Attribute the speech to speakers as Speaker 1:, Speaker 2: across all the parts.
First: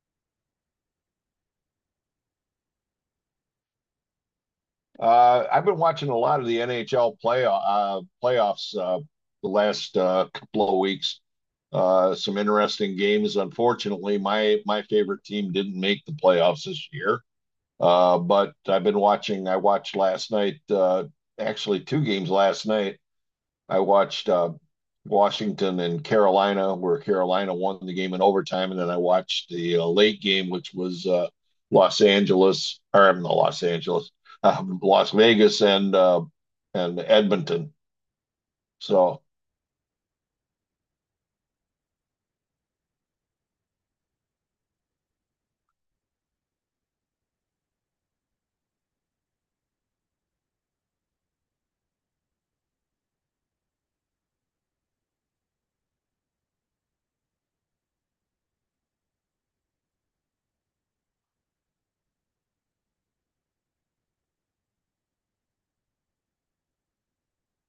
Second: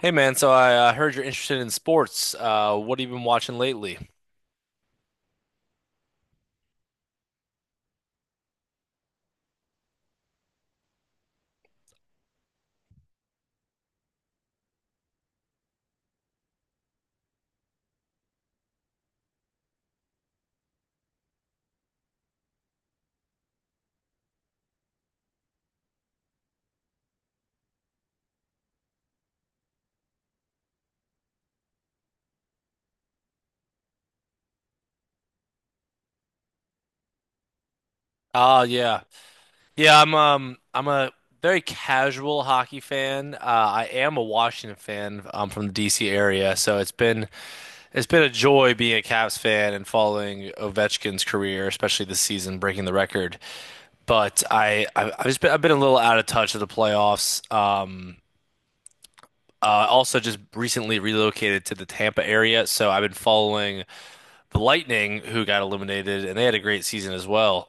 Speaker 1: Hey man, so I heard you're interested in sports. What have you been watching lately?
Speaker 2: I've been watching a lot of the NHL playoffs the last couple of weeks. Some interesting games. Unfortunately, my favorite team didn't make the playoffs this year. But I've been watching. I watched last night. Actually, two games last night. I watched Washington and Carolina, where Carolina won the game in overtime, and then I watched the late game, which was Los Angeles, or not Los Angeles, Las Vegas and Edmonton.
Speaker 1: Ah, yeah,
Speaker 2: So
Speaker 1: yeah. I'm a very casual hockey fan. I am a Washington fan. I'm from the DC area, so it's been a joy being a Cavs fan and following Ovechkin's career, especially this season breaking the record. But I've been a little out of touch of the playoffs. Also just recently relocated to the Tampa area, so I've been following the Lightning, who got eliminated, and they had a great season as well.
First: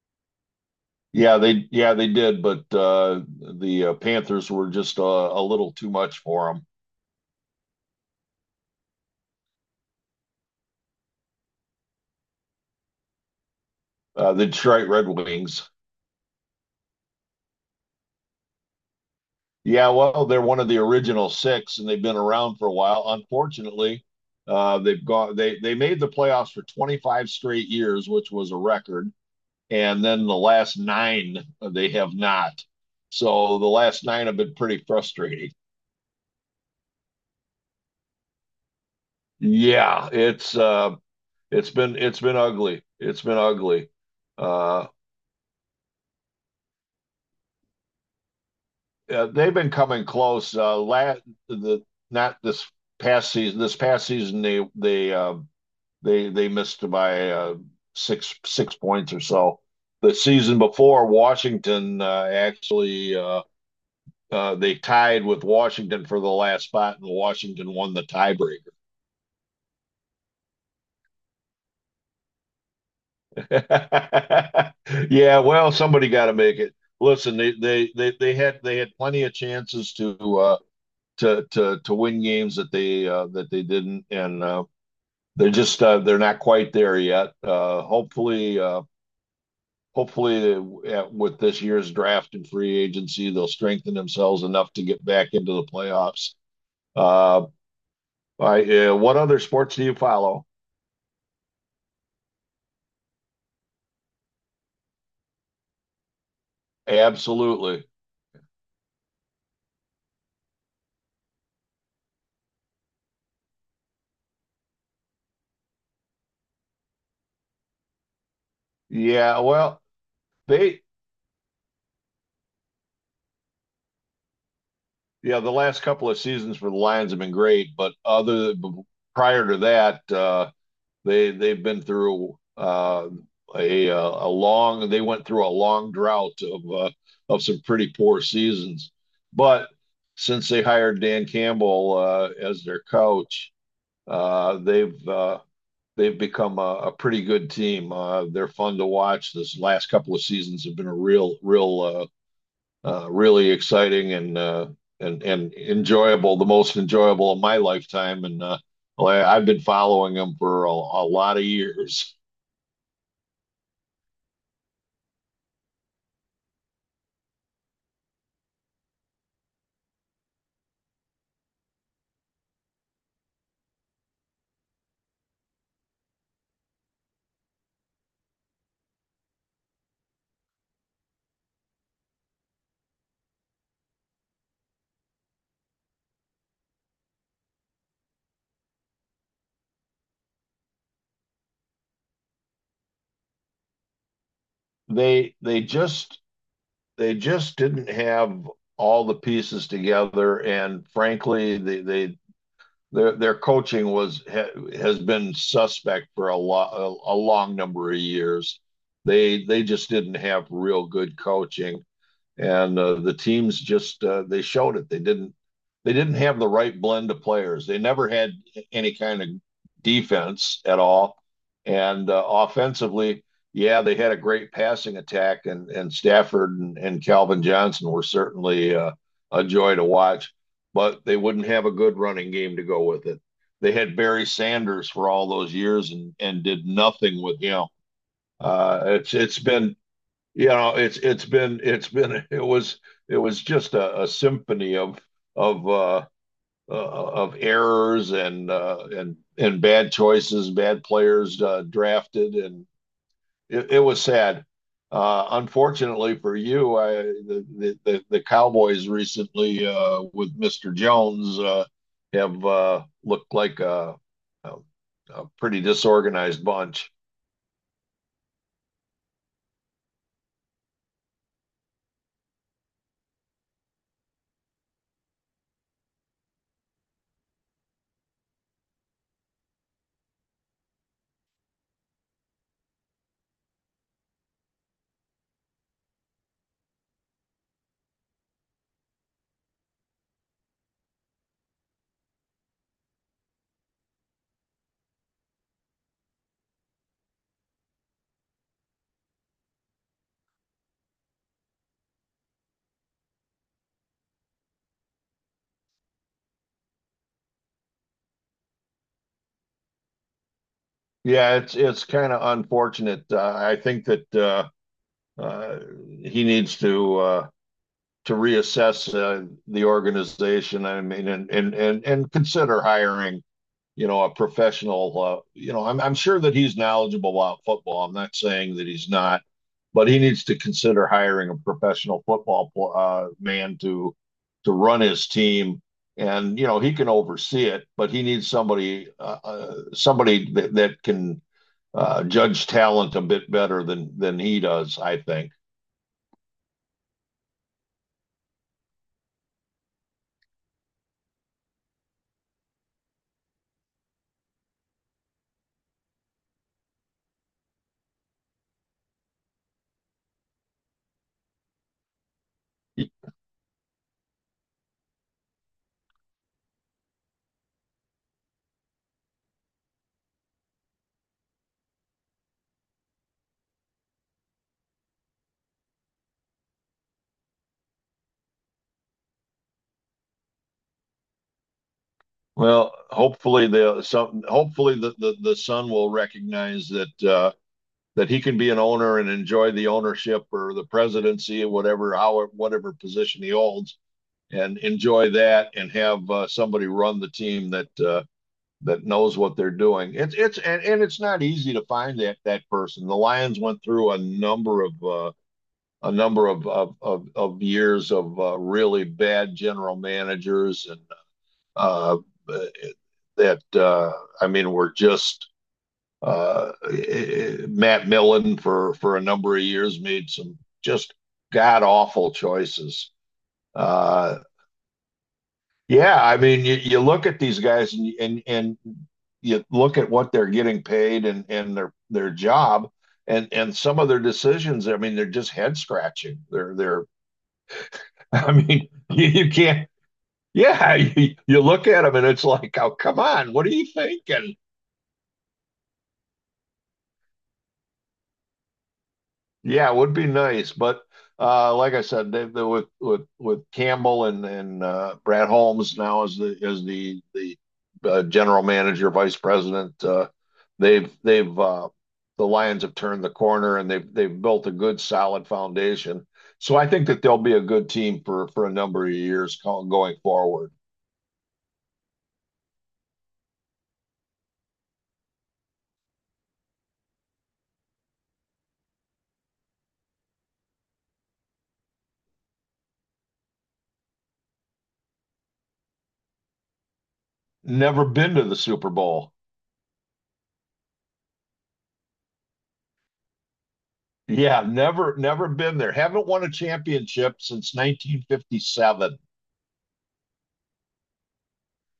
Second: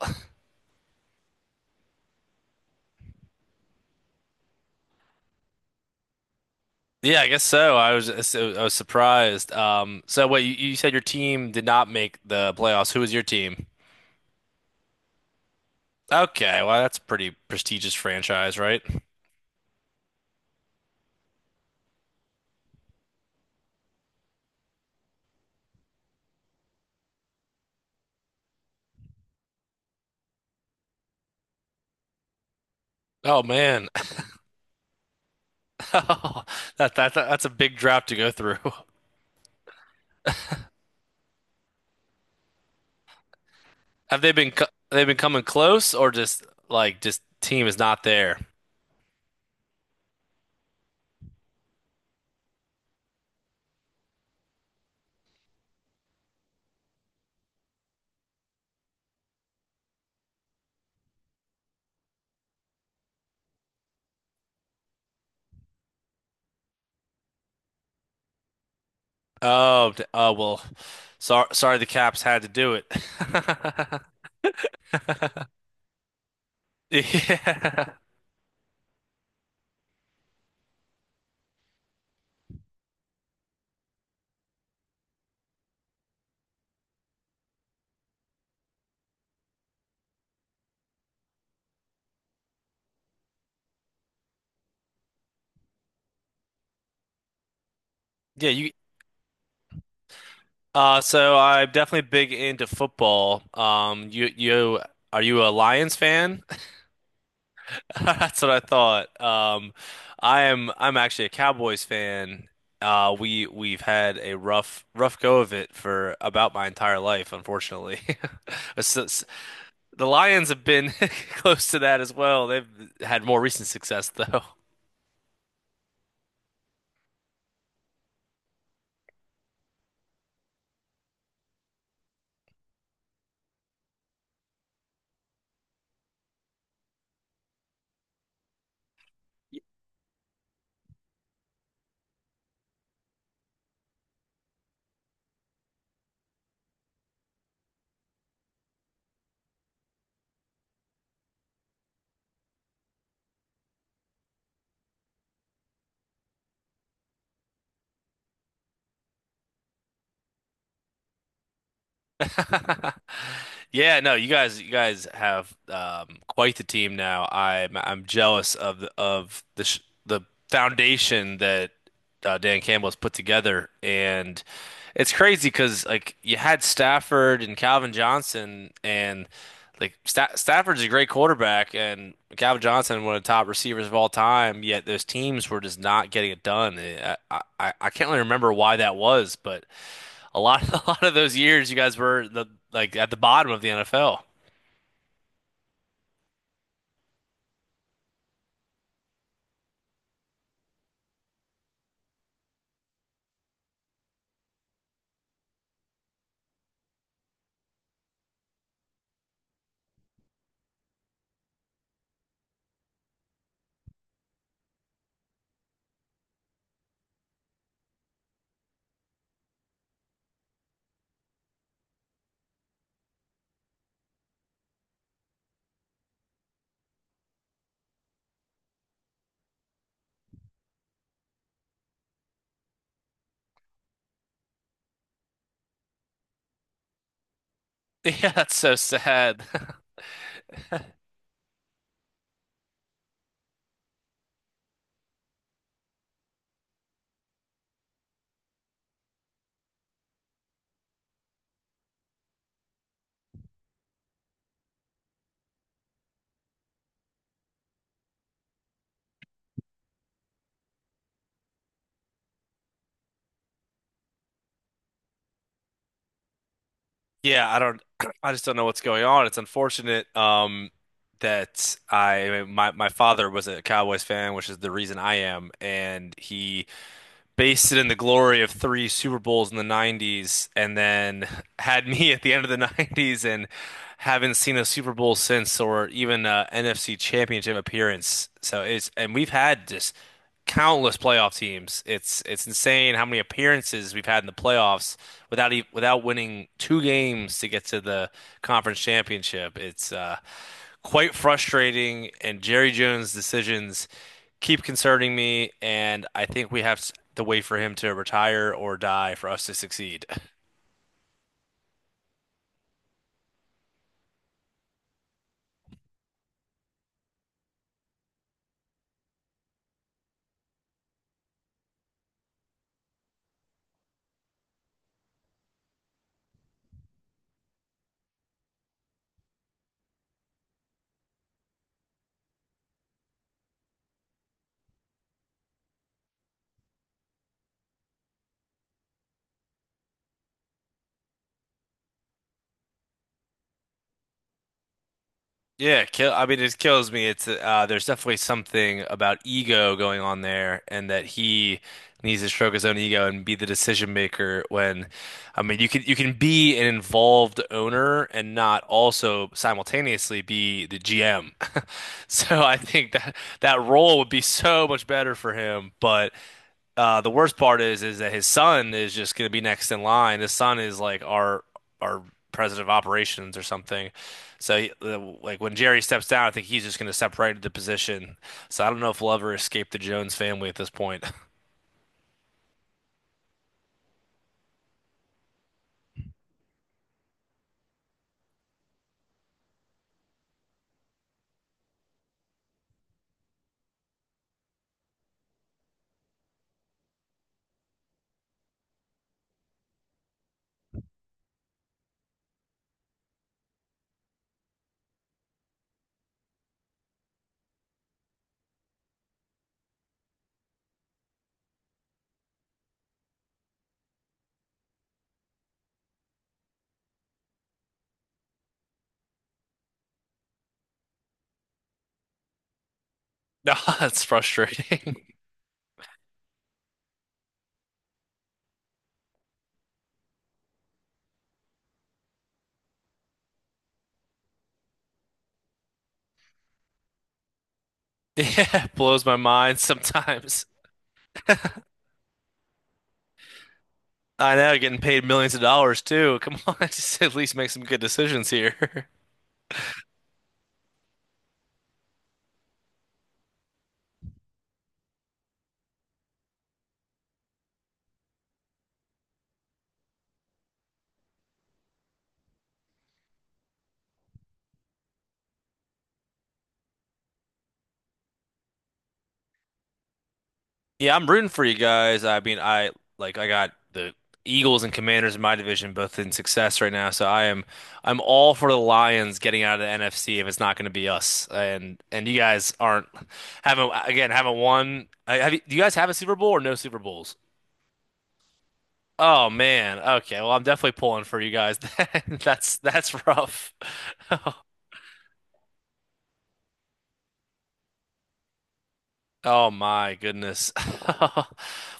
Speaker 2: yeah they did, but the Panthers were just a little too much for them.
Speaker 1: Yeah, I guess so. I was surprised. So wait, you said your team did not make the playoffs. Who was your team?
Speaker 2: The Detroit Red Wings.
Speaker 1: Okay, well that's a pretty prestigious franchise, right?
Speaker 2: Yeah, well, they're one of the original six, and they've been around for a while. Unfortunately, they've gone. They made the playoffs for 25 straight years, which was a record. And then the last nine, they have not.
Speaker 1: Oh
Speaker 2: So the
Speaker 1: man,
Speaker 2: last nine have been pretty frustrating.
Speaker 1: that's a big drop to go through.
Speaker 2: Yeah, it's been ugly. It's been ugly.
Speaker 1: Have they been co-
Speaker 2: Uh,
Speaker 1: They've been coming close, or just like just team is not there?
Speaker 2: they've been coming close. Last the not this Past season. This past season, they missed by six points or so. The season before, Washington actually they tied with Washington for the last spot, and Washington won the tiebreaker.
Speaker 1: Oh well. Sorry, the Caps had to do it.
Speaker 2: Yeah, well, somebody got to make it. Listen, they, they
Speaker 1: Yeah,
Speaker 2: they they had plenty of chances to to win games that they didn't, and they're just they're not quite there yet. Hopefully. Hopefully with this year's draft and free agency, they'll strengthen themselves enough to get back into the playoffs. Uh,
Speaker 1: yeah. You
Speaker 2: what other sports do you follow?
Speaker 1: So I'm definitely big into football. You are you a Lions fan?
Speaker 2: Absolutely.
Speaker 1: That's what I thought. I am I'm actually a Cowboys fan. We've had a rough go of it for about my entire life, unfortunately. It's-
Speaker 2: Yeah, well,
Speaker 1: The Lions have
Speaker 2: they
Speaker 1: been close to that as well. They've had more recent success though.
Speaker 2: yeah, the last couple of seasons for the Lions have been great, but other prior to that, they've been through a long they went through a long drought of some pretty poor seasons, but since they hired Dan Campbell as their coach, uh, they've uh, they've become a pretty good team. They're fun to watch. This last couple of seasons have been a really exciting and and enjoyable, the most enjoyable of my lifetime. And well, I've been following them for a lot of years.
Speaker 1: Yeah, no, you guys have quite the team now. I'm jealous of the foundation that Dan Campbell has put together, and it's crazy because like you had Stafford and Calvin Johnson, and like Stafford's a great quarterback, and Calvin Johnson one of the top receivers of all time. Yet those teams were just not getting it done. I can't really remember why that was, but a lot of, a lot of those years you guys were the like at the bottom of the NFL.
Speaker 2: They just didn't have all the pieces together, and frankly, they their coaching has been suspect for a long number of years. They just didn't have real good coaching. And the teams just they showed it. They didn't have the right blend of players. They never had any kind of defense at all, and offensively, yeah, they had a great passing attack, and Stafford and Calvin Johnson were certainly a joy to watch, but they wouldn't have a good running game to go with it. They had Barry Sanders for all those years and did nothing with him.
Speaker 1: Yeah, that's so
Speaker 2: It's
Speaker 1: sad.
Speaker 2: been, it's been, it's been, it was, it was just a symphony of of uh, of errors and and bad choices, bad players drafted. And it was sad. Uh unfortunately for you, I, the, Cowboys recently with Mr. Jones have looked like a, a pretty disorganized bunch.
Speaker 1: Yeah, I don't I just don't know what's going on. It's unfortunate that I my my father was a Cowboys fan, which is the reason I am, and he based it in the glory of three Super Bowls in the 90s and then had me at the end of the 90s and haven't seen a Super Bowl since, or even a NFC Championship appearance. So it's and We've had just countless playoff teams. It's insane how many appearances we've had in the playoffs without winning two games to get to the conference championship. It's quite frustrating, and Jerry Jones' decisions keep concerning me, and I think we have to wait for him to retire or die for us to succeed.
Speaker 2: Yeah, it's kind of unfortunate. I think that uh, he needs to reassess the organization. I mean, and consider hiring, you know, a professional. You know, I'm sure that he's knowledgeable about football. I'm not saying that he's not, but he needs to consider hiring a professional football man to run his team. And you know, he can oversee it, but he needs somebody somebody that can judge talent a bit better than he does, I think.
Speaker 1: Yeah, kill. I mean, it kills me. It's there's definitely something about ego going on there, and that he needs to stroke his own ego and be the decision maker. I mean, you can be an involved owner and not also simultaneously be the GM. So I think that that role would be so much better for him. But the worst part is that his son is just going to be next in line. His son is like our president of operations or something. Like when Jerry steps down, I think he's just going to step separate the position. So I don't know if we'll ever escape the Jones family at this point.
Speaker 2: Well, hopefully the son will recognize that that he can be an owner and enjoy the ownership or the presidency or whatever position he holds and enjoy that and have somebody run the team that that knows what they're doing. It's And, it's not easy to find that person. The Lions went through a number of of years of really bad general managers and uh, that I mean were just uh, Matt Millen for a number of years made some just god awful choices.
Speaker 1: No, it's
Speaker 2: Uh,
Speaker 1: frustrating.
Speaker 2: Yeah, I mean, you look at these guys and you look at what they're getting paid and their job and some of their decisions. I mean, they're just head scratching. They're they're. I
Speaker 1: Yeah,
Speaker 2: mean,
Speaker 1: it blows my
Speaker 2: you
Speaker 1: mind
Speaker 2: can't.
Speaker 1: sometimes.
Speaker 2: Yeah, you look at them and it's like, oh, come on, what are you thinking?
Speaker 1: I know, getting paid millions of dollars too. Come on, just at least make some good decisions here.
Speaker 2: Yeah, it would be nice, but like I said, with Campbell and Brad Holmes now as the general manager, vice president, they've they've uh, the Lions have turned the corner and they've built a good solid foundation. So I think that they'll be a good team for a number of years going forward.
Speaker 1: Yeah, I'm rooting for you guys. I mean, I like I got the Eagles and Commanders in my division both in success right now, so I'm all for the Lions getting out of the NFC if it's not going to be us. And you guys aren't haven't again haven't won. Have you, do you guys have a Super Bowl or no Super Bowls?
Speaker 2: Never been to the Super Bowl.
Speaker 1: Oh man. Okay. Well, I'm definitely pulling for you guys. That's rough.
Speaker 2: Yeah, never been there. Haven't won a championship since 1957.
Speaker 1: Oh my goodness.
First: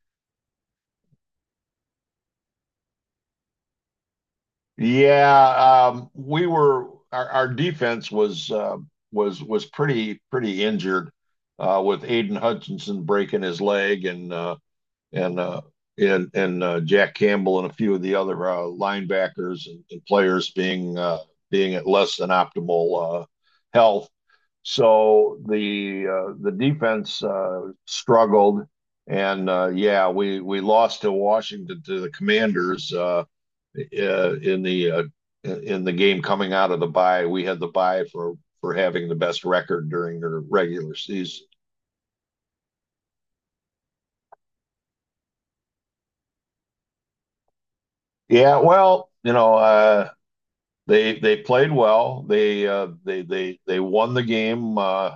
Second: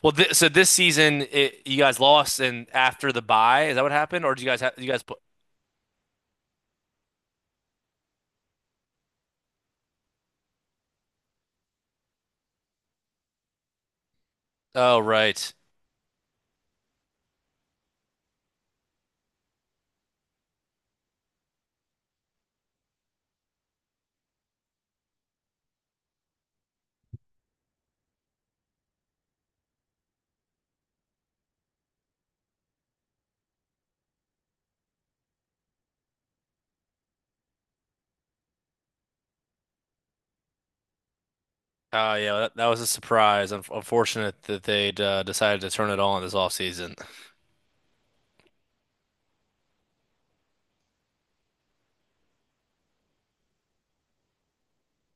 Speaker 1: Well, th so this season you guys lost and after the bye, is that what happened or do you guys have you guys put
Speaker 2: Yeah, we were our defense was was pretty injured with Aiden Hutchinson breaking his leg and
Speaker 1: Oh
Speaker 2: and
Speaker 1: right.
Speaker 2: uh, Jack Campbell and a few of the other linebackers and players being being at less than optimal health. So the defense struggled, and yeah, we lost to Washington, to the Commanders, uh, in the uh, in the game coming out of the bye. We had the bye for having the best record during their regular season.
Speaker 1: Oh yeah, well, that was a surprise. Unfortunate that they'd decided to turn it on this offseason.
Speaker 2: Yeah, well, you know, they played well. They they won the game uh,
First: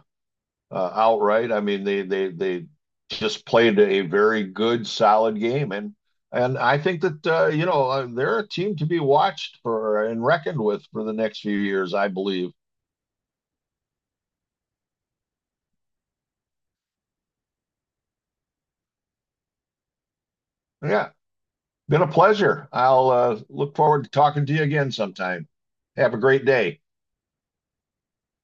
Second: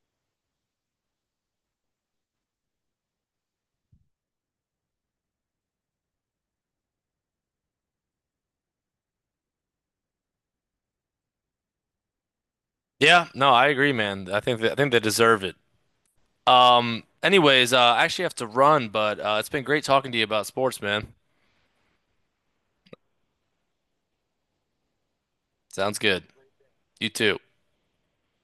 Speaker 2: uh, outright. I mean, they they just played a very good, solid game, and I think that they're a team to be watched for and reckoned with for the next few years, I believe.
Speaker 1: Yeah, no, I agree, man. I think they deserve it. Anyways, I actually have to run, but it's been great talking to you about sports,
Speaker 2: Yeah,
Speaker 1: man.
Speaker 2: been a pleasure. I'll look forward to talking to you again sometime.
Speaker 1: Sounds
Speaker 2: Have a
Speaker 1: good.
Speaker 2: great day.
Speaker 1: You too.